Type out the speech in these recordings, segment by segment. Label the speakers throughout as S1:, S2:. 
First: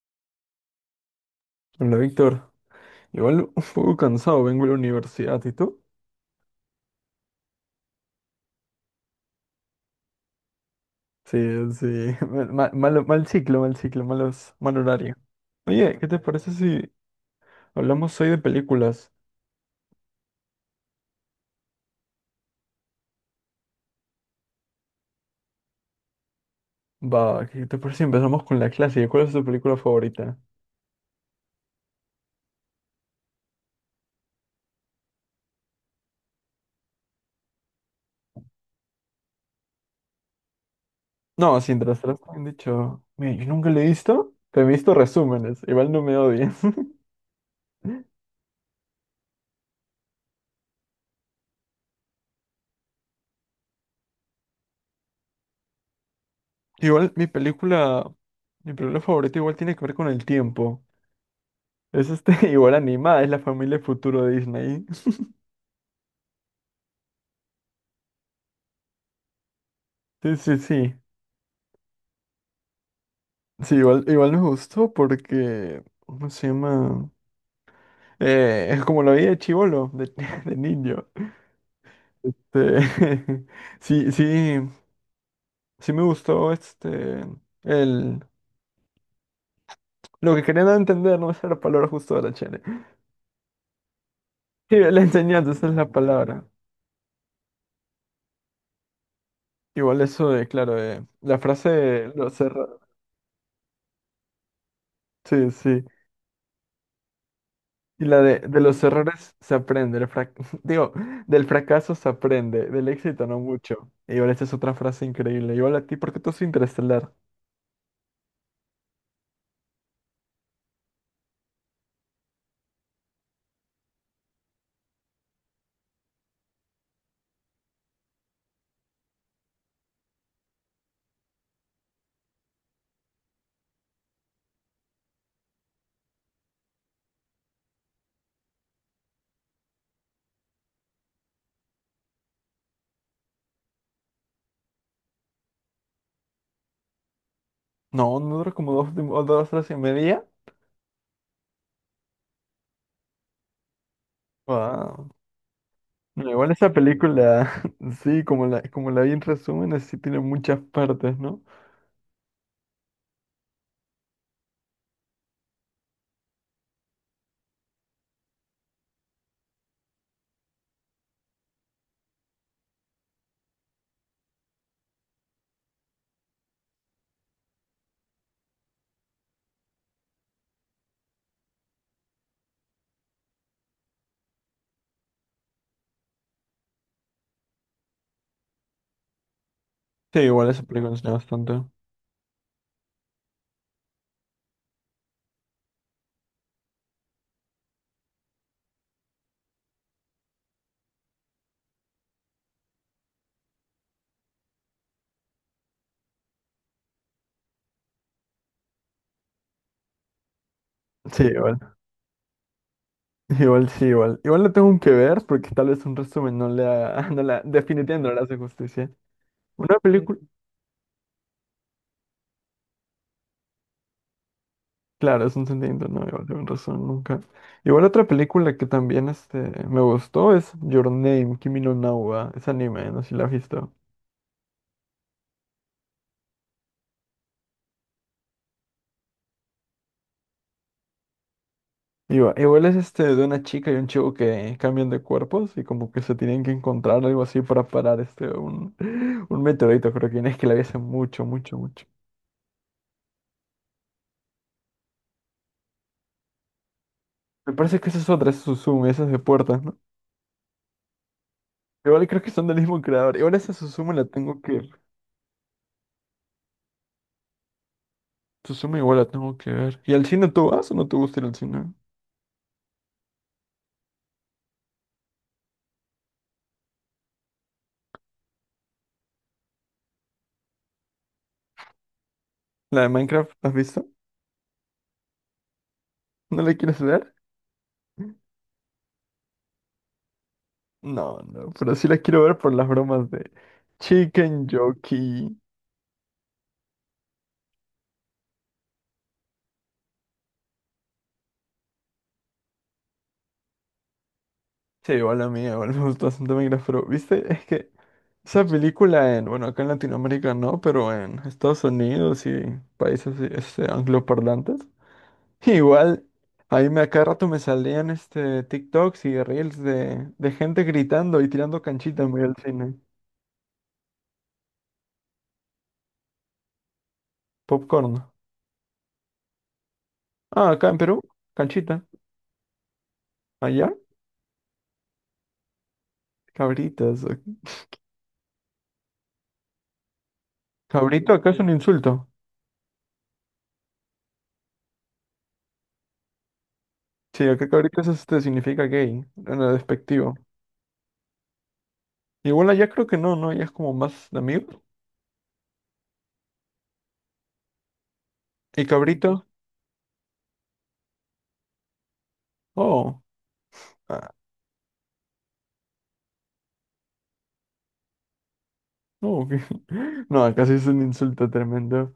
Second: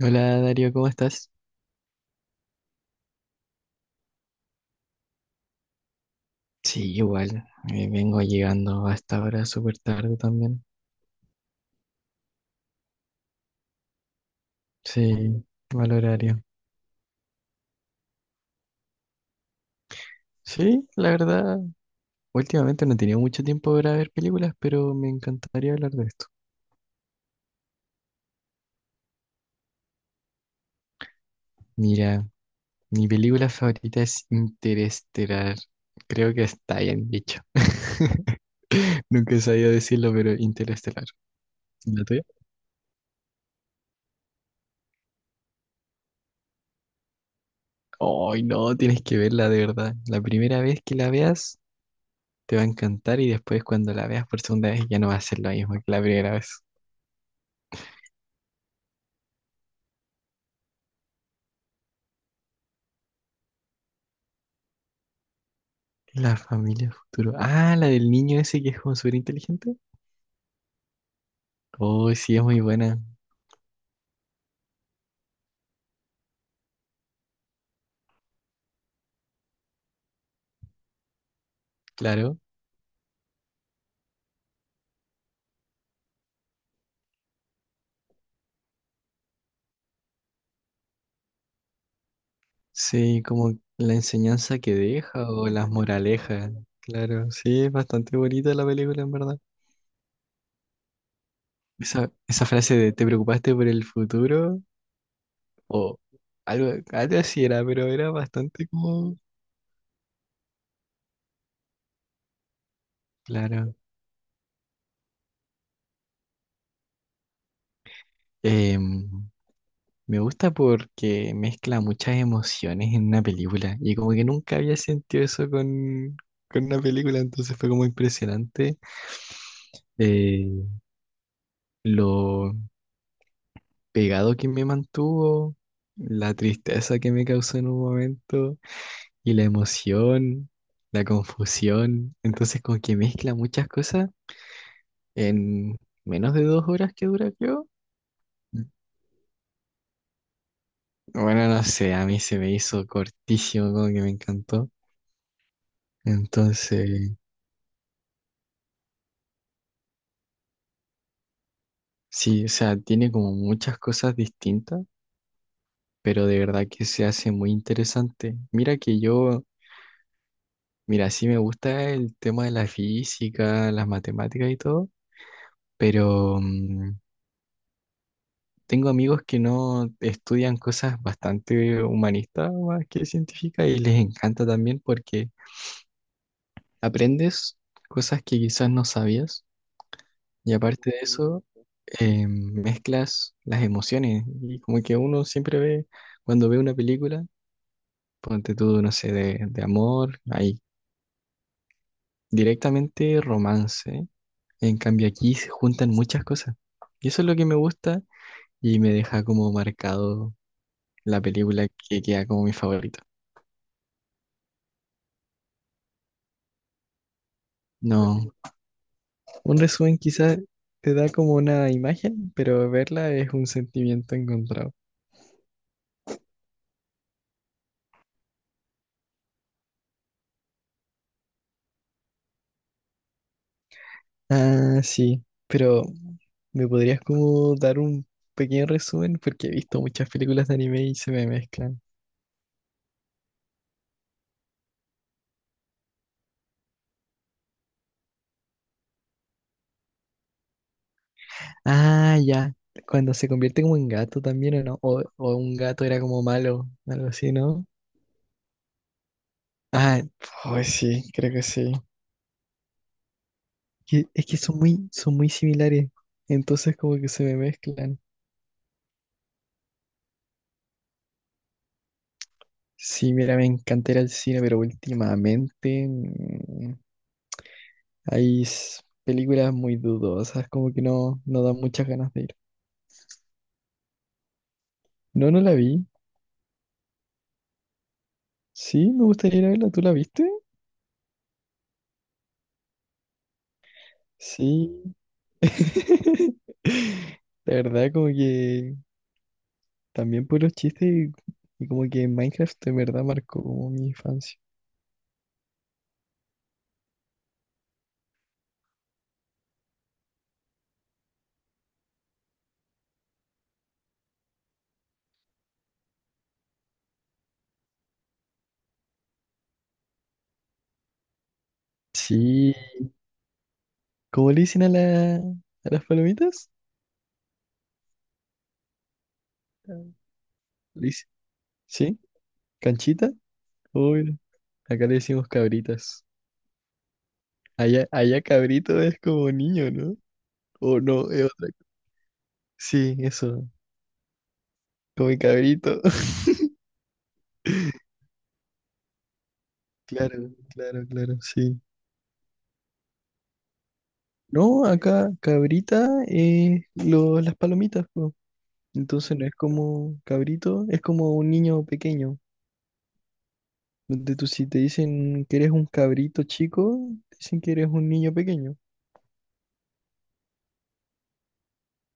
S1: Hola Darío, ¿cómo estás?
S2: Hola, Víctor. Igual un poco cansado, vengo a la universidad, ¿y tú?
S1: Sí, igual, vengo llegando a esta hora súper tarde también.
S2: Sí, sí. Mal, mal ciclo, malos, mal horario.
S1: Sí, mal
S2: Oye, ¿qué te
S1: horario.
S2: parece si hablamos hoy de películas?
S1: Sí, la verdad, últimamente no he tenido mucho tiempo para ver películas, pero me encantaría hablar de esto.
S2: Va, ¿qué te parece si empezamos con la clásica? ¿Cuál es tu película favorita?
S1: Mira, mi película favorita es Interestelar. Creo que está bien dicho. Nunca he sabido decirlo, pero Interestelar.
S2: No, sin
S1: ¿La
S2: trastras,
S1: tuya?
S2: me han dicho. Mira, yo nunca la he visto, pero he visto resúmenes. Igual no me odies.
S1: Ay, no, tienes que verla de verdad. La primera vez que la veas te va a encantar, y después cuando la veas por segunda vez ya no va a ser lo mismo que la primera vez.
S2: Igual mi película favorita igual tiene que ver con el tiempo. Es igual animada, es La familia futuro de Disney.
S1: La familia futuro. Ah, la del niño ese que es como súper inteligente.
S2: Sí, sí, sí.
S1: Oh, sí, es muy buena,
S2: Sí, igual me gustó porque, ¿cómo se llama? Es como la vida de chibolo, de niño.
S1: claro.
S2: Este, sí, sí, sí me gustó el, lo que querían entender, no es la palabra justo de la chele.
S1: Sí, como la enseñanza que
S2: Sí, la
S1: deja o
S2: enseñanza, esa
S1: las
S2: es la palabra.
S1: moralejas. Claro, sí, es bastante bonita la película, en verdad.
S2: Igual eso claro, la frase,
S1: Esa,
S2: lo
S1: esa
S2: cerra-
S1: frase de ¿te preocupaste por el futuro?
S2: Sí, sí.
S1: O algo así era, pero
S2: Y
S1: era
S2: la de
S1: bastante
S2: los
S1: como...
S2: errores se aprende, digo, del fracaso se aprende, del éxito no
S1: Claro.
S2: mucho. Y igual esta es otra frase increíble. Igual a ti, ¿por qué tú es Interestelar?
S1: Em, me gusta porque mezcla muchas emociones en una película y como que nunca había sentido eso con una película, entonces fue como impresionante, eh, lo pegado que me mantuvo, la tristeza que me causó en un momento y la emoción, la confusión. Entonces como que mezcla muchas cosas en menos de 2 horas que dura, creo.
S2: No, no dura como dos, o 2 horas y media.
S1: Bueno, no sé, a mí se me hizo cortísimo, como que me encantó.
S2: Wow. No, igual esa
S1: Entonces...
S2: película, sí, como la vi en resúmenes, sí tiene muchas partes, ¿no?
S1: Sí, o sea, tiene como muchas cosas distintas, pero de verdad que se hace muy interesante. Mira, sí me gusta el tema de la física, las matemáticas y todo, pero tengo amigos que no estudian cosas bastante humanistas más que científicas y les encanta también porque aprendes cosas que quizás no sabías.
S2: Sí, igual
S1: Y
S2: esa
S1: aparte
S2: película
S1: de
S2: enseña
S1: eso,
S2: bastante.
S1: mezclas las emociones, y como que uno siempre ve, cuando ve una película, ponte tú, no sé, de amor, ahí, directamente romance. En cambio aquí se juntan muchas cosas. Y eso es lo que me gusta y me deja como marcado la
S2: Sí, igual.
S1: película que queda como mi favorito.
S2: Igual, sí, igual. Igual lo tengo que ver porque tal vez un resumen no le haga, definitivamente no le
S1: No,
S2: hace justicia.
S1: un
S2: Una
S1: resumen
S2: película.
S1: quizás te da como una imagen, pero verla es un sentimiento encontrado.
S2: Claro, es un sentimiento, no, igual tienen razón, nunca. Igual otra película que también me gustó es Your Name, Kimi no Na wa, es anime, no sé si la has visto.
S1: Ah, sí, pero ¿me podrías como dar un pequeño resumen? Porque he visto muchas películas de anime y se me mezclan.
S2: Igual, igual es este de una chica y un chico que cambian de cuerpos y como que se tienen que encontrar algo así para parar un meteorito, creo que no, es que la vi hace mucho, mucho, mucho.
S1: Ah, ya. Cuando se convierte como en gato también, ¿o no? O un gato era como malo, algo así,
S2: Me
S1: ¿no?
S2: parece que esa es otra, esa es Suzume, esa es de puertas, ¿no?
S1: Ah, pues sí, creo que sí.
S2: Igual creo que son del mismo creador. Igual esa Suzume la
S1: Que- Es que
S2: tengo que...
S1: son
S2: ver.
S1: son muy similares. Entonces como que se me mezclan.
S2: Suzume igual la tengo que ver. ¿Y al cine tú vas o no te gusta ir al cine?
S1: Sí, mira, me encanta ir al cine, pero últimamente hay s- películas muy dudosas, como que no, no dan muchas ganas de ir.
S2: ¿La de Minecraft, la has visto?
S1: No, no la vi.
S2: ¿No la quieres ver?
S1: Sí, me gustaría ir a verla. ¿Tú la viste?
S2: No, no, pero sí la quiero ver por las bromas de Chicken
S1: Sí.
S2: Jockey.
S1: La verdad, como que también por los chistes y como que Minecraft de verdad marcó como mi infancia.
S2: Sí, igual a mí, igual me gusta bastante Minecraft, pero viste, es que esa película en, bueno, acá en Latinoamérica no, pero en Estados Unidos y países angloparlantes, igual ahí me a cada rato me salían este TikToks y reels de gente gritando y tirando canchita en medio del
S1: Sí.
S2: cine.
S1: ¿Cómo le dicen a, a las palomitas?
S2: Popcorn.
S1: Ah.
S2: Ah, acá en
S1: Le
S2: Perú,
S1: dic-
S2: canchita.
S1: ¿Sí? ¿Canchita?
S2: Allá,
S1: Oh, mira, acá le decimos cabritas.
S2: cabritas.
S1: Allá cabrito es como niño, ¿no? O no,
S2: Cabrito
S1: es
S2: acá es
S1: otra.
S2: un
S1: Co-
S2: insulto.
S1: Sí, eso. Como el cabrito.
S2: Sí, yo creo que ahorita eso este, significa gay, en el despectivo.
S1: Claro, sí.
S2: Igual allá creo que no, ¿no? Ya es como más de amigos.
S1: No, acá cabrita es lo- las palomitas, po.
S2: ¿Y
S1: Entonces no
S2: cabrito?
S1: es como cabrito, es como un niño pequeño.
S2: Oh, ah,
S1: Donde tú si te dicen que eres un cabrito chico, dicen que eres un niño pequeño.
S2: no, ok. No, acá sí es un insulto tremendo.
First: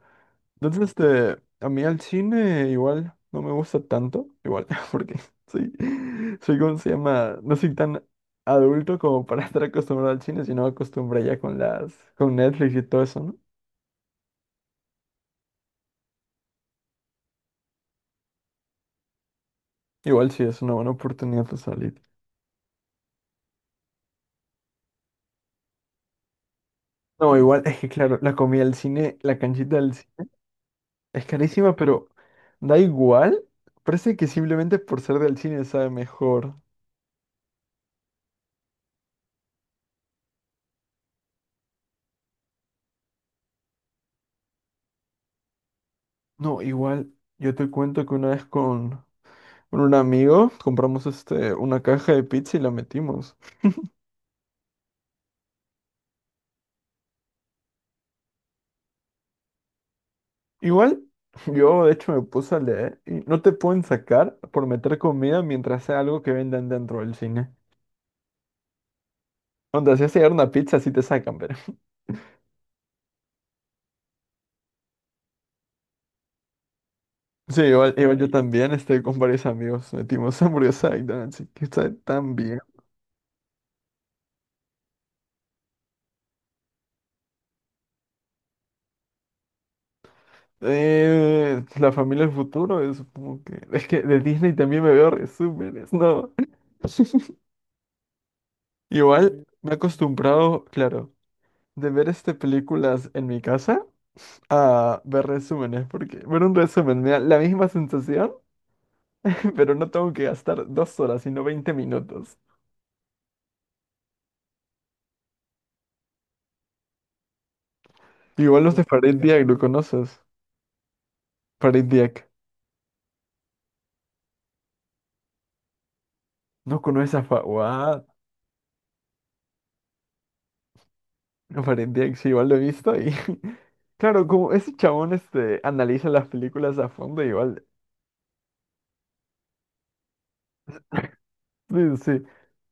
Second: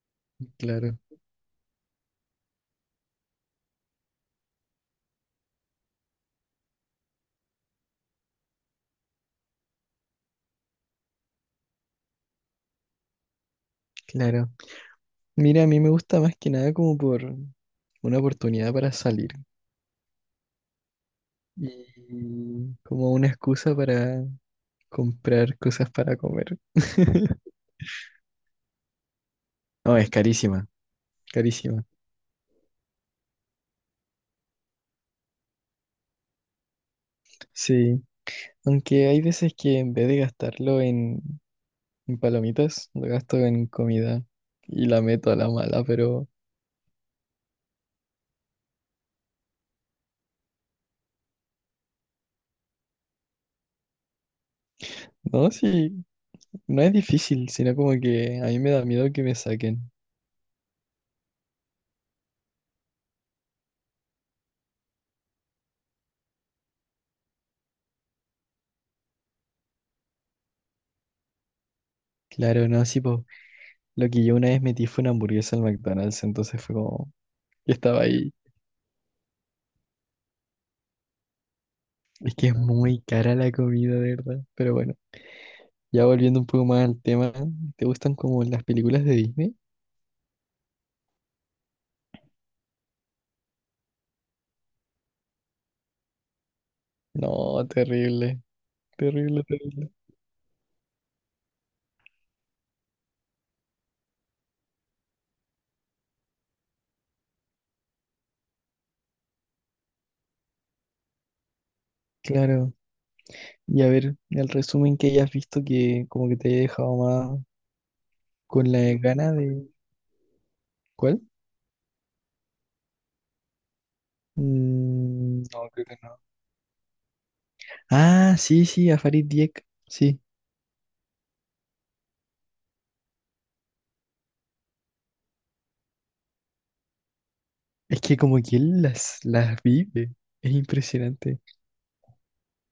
S2: Entonces,
S1: Claro.
S2: a mí al cine igual no me gusta tanto, igual, porque soy, soy, ¿cómo se llama? No soy tan adulto como para estar acostumbrado al cine, sino acostumbré ya con con Netflix y todo eso, ¿no?
S1: Claro. Mira, a mí me gusta más que nada como por una oportunidad para salir
S2: Igual sí es una buena oportunidad para salir.
S1: y como una excusa para comprar cosas para comer.
S2: No, igual, es que claro, la comida del cine, la canchita del
S1: No, es
S2: cine.
S1: carísima,
S2: Es carísima,
S1: carísima.
S2: pero da igual. Parece que simplemente por ser del cine sabe mejor.
S1: Sí. Aunque hay veces que en vez de gastarlo en palomitas, lo gasto en comida y la meto a la mala. Pero
S2: No, igual, yo te cuento que una vez con un amigo compramos este, una caja de pizza y la metimos.
S1: no, sí, no es difícil, sino como que a mí me da miedo que me saquen.
S2: Igual, yo de hecho me puse a leer y no te pueden sacar por meter comida mientras sea algo que vendan dentro del cine. Onda, si hace una pizza, sí te sacan, pero.
S1: Claro, no, sí, pues lo que yo una vez metí fue una hamburguesa al McDonald's, entonces fue como,
S2: Sí,
S1: yo
S2: igual,
S1: estaba
S2: igual yo
S1: ahí.
S2: también, este, con varios amigos metimos hamburguesa y donuts y que está
S1: Es
S2: tan
S1: que es
S2: bien.
S1: muy cara la comida, de verdad. Pero bueno, ya volviendo un poco más al tema, ¿te gustan como las películas de Disney?
S2: La familia del futuro, supongo que. Es que de Disney también me veo resúmenes, ¿no?
S1: No, terrible, terrible,
S2: Igual sí. Me he
S1: terrible.
S2: acostumbrado, claro, de ver este películas en mi casa a ver resúmenes, porque ver un resumen me da la misma sensación, pero no tengo que gastar 2 horas, sino 20 minutos.
S1: Claro, y a ver, el resumen que hayas visto que como que te haya dejado más
S2: Igual
S1: con
S2: los
S1: la
S2: de Uf, Farid
S1: gana
S2: Diak, ¿lo
S1: de...
S2: conoces?
S1: ¿Cuál?
S2: Farid Diak.
S1: Mm, no, creo que no.
S2: ¿No conoces a Fa... What?
S1: Ah, sí, sí, a Farid Dieck, sí.
S2: No, Farid Diak, sí, igual lo he visto y... Claro, como ese chabón este, analiza las películas a fondo, igual
S1: Es que como que él las vive, es impresionante.
S2: sí, sí.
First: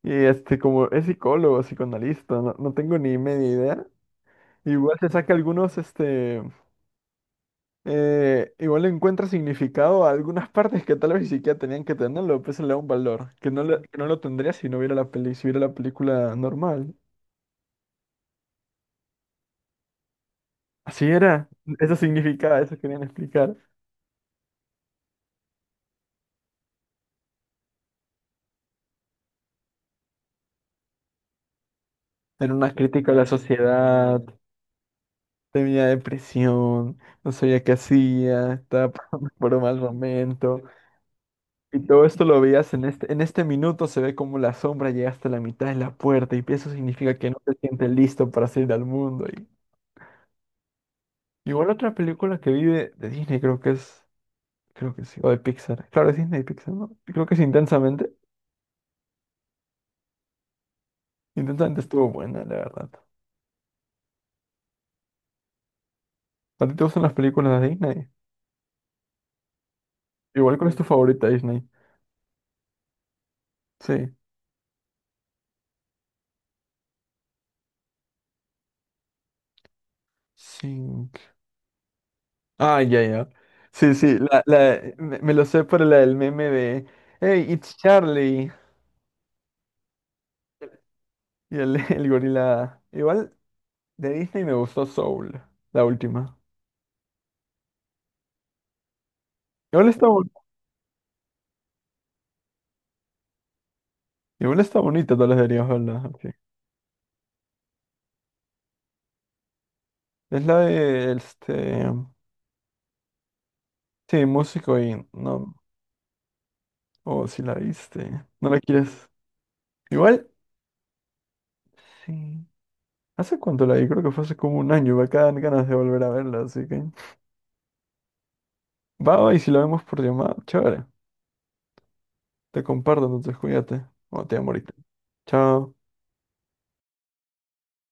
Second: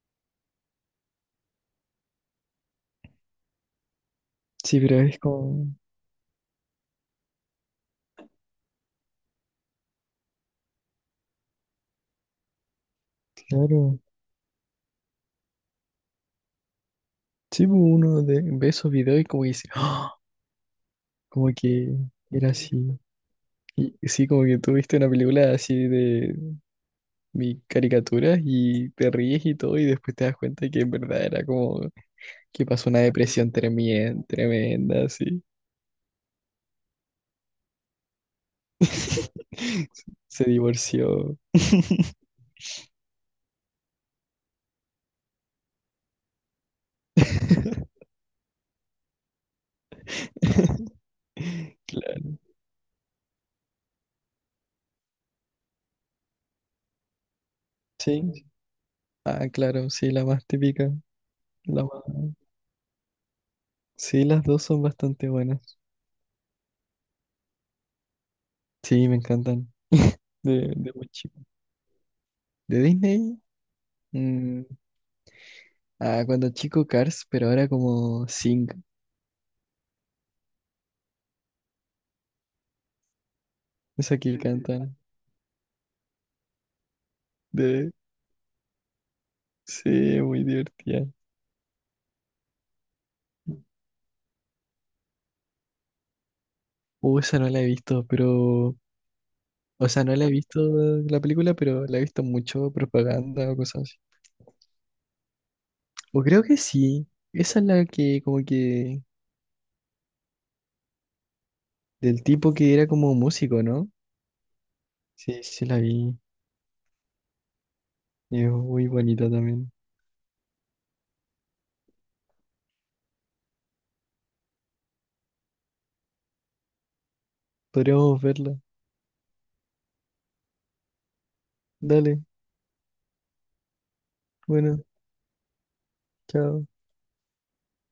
S2: Y este, como es psicólogo, psicoanalista, no, no tengo ni media idea.
S1: Sí,
S2: Igual
S1: pero
S2: se
S1: es
S2: saca
S1: como,
S2: algunos, igual le encuentra significado a algunas partes que tal vez ni siquiera tenían que tenerlo, pues se le da un valor, que no, que
S1: claro.
S2: no lo tendría si no viera la peli, si viera la película normal.
S1: Sí, pues, uno de- ve esos videos y como que dice, "Ah",
S2: Así
S1: como
S2: era,
S1: que
S2: eso
S1: era
S2: significaba, eso
S1: así.
S2: querían explicar.
S1: Y sí, como que tú viste una película así de mi caricaturas y te ríes y todo, y después te das cuenta que en verdad era como
S2: Era
S1: que
S2: una
S1: pasó una
S2: crítica a la
S1: depresión
S2: sociedad,
S1: tremenda, así.
S2: tenía depresión, no sabía qué hacía, estaba pasando por un mal
S1: Se
S2: momento.
S1: divorció.
S2: Y todo esto lo veías en en este minuto, se ve como la sombra llega hasta la mitad de la puerta y eso significa que no te sientes listo para salir al mundo. Y igual otra
S1: Claro,
S2: película que vi de Disney, creo que es, creo que sí, o de Pixar. Claro, es Disney y Pixar, ¿no? Creo que es Intensamente.
S1: sí. Ah, claro, sí, la más típica.
S2: Intensamente
S1: La más...
S2: estuvo buena, la verdad.
S1: Sí, las dos son bastante buenas.
S2: ¿A ti te gustan las películas de Disney?
S1: Sí, me encantan.
S2: Igual, ¿cuál es tu
S1: De muy
S2: favorita
S1: chico.
S2: Disney?
S1: De Disney,
S2: Sí.
S1: mm, ah, cuando chico Cars, pero ahora como Sing.
S2: Sink. Ah, ya, ya. Sí, sí,
S1: Esa que cantan.
S2: me lo sé por la del meme de Hey, it's
S1: De,
S2: Charlie.
S1: sí, muy divertida.
S2: Y el, el gorila. Igual de Disney me gustó Soul, la última.
S1: Esa no la he visto, pero. O
S2: Igual
S1: sea,
S2: está,
S1: no la he visto la película, pero la he visto mucho propaganda o cosas así.
S2: igual está bonita, tal vez deberías verla.
S1: O
S2: Sí.
S1: creo que sí. Esa es la que, como que.
S2: Es la de,
S1: Del tipo que era como músico, ¿no?
S2: sí, músico y
S1: Sí,
S2: no,
S1: sí la vi.
S2: o si la viste,
S1: Y
S2: no
S1: es
S2: la
S1: muy
S2: quieres.
S1: bonita también.
S2: Igual, sí. ¿Hace cuánto la vi? Creo que fue hace como un año, me quedan ganas de volver a verla, así que...
S1: Podríamos verla.
S2: Va, va, y si la vemos por llamada, chévere.
S1: Dale,
S2: Te comparto, entonces cuídate. O te amo ahorita.
S1: bueno,
S2: Chao.
S1: chao.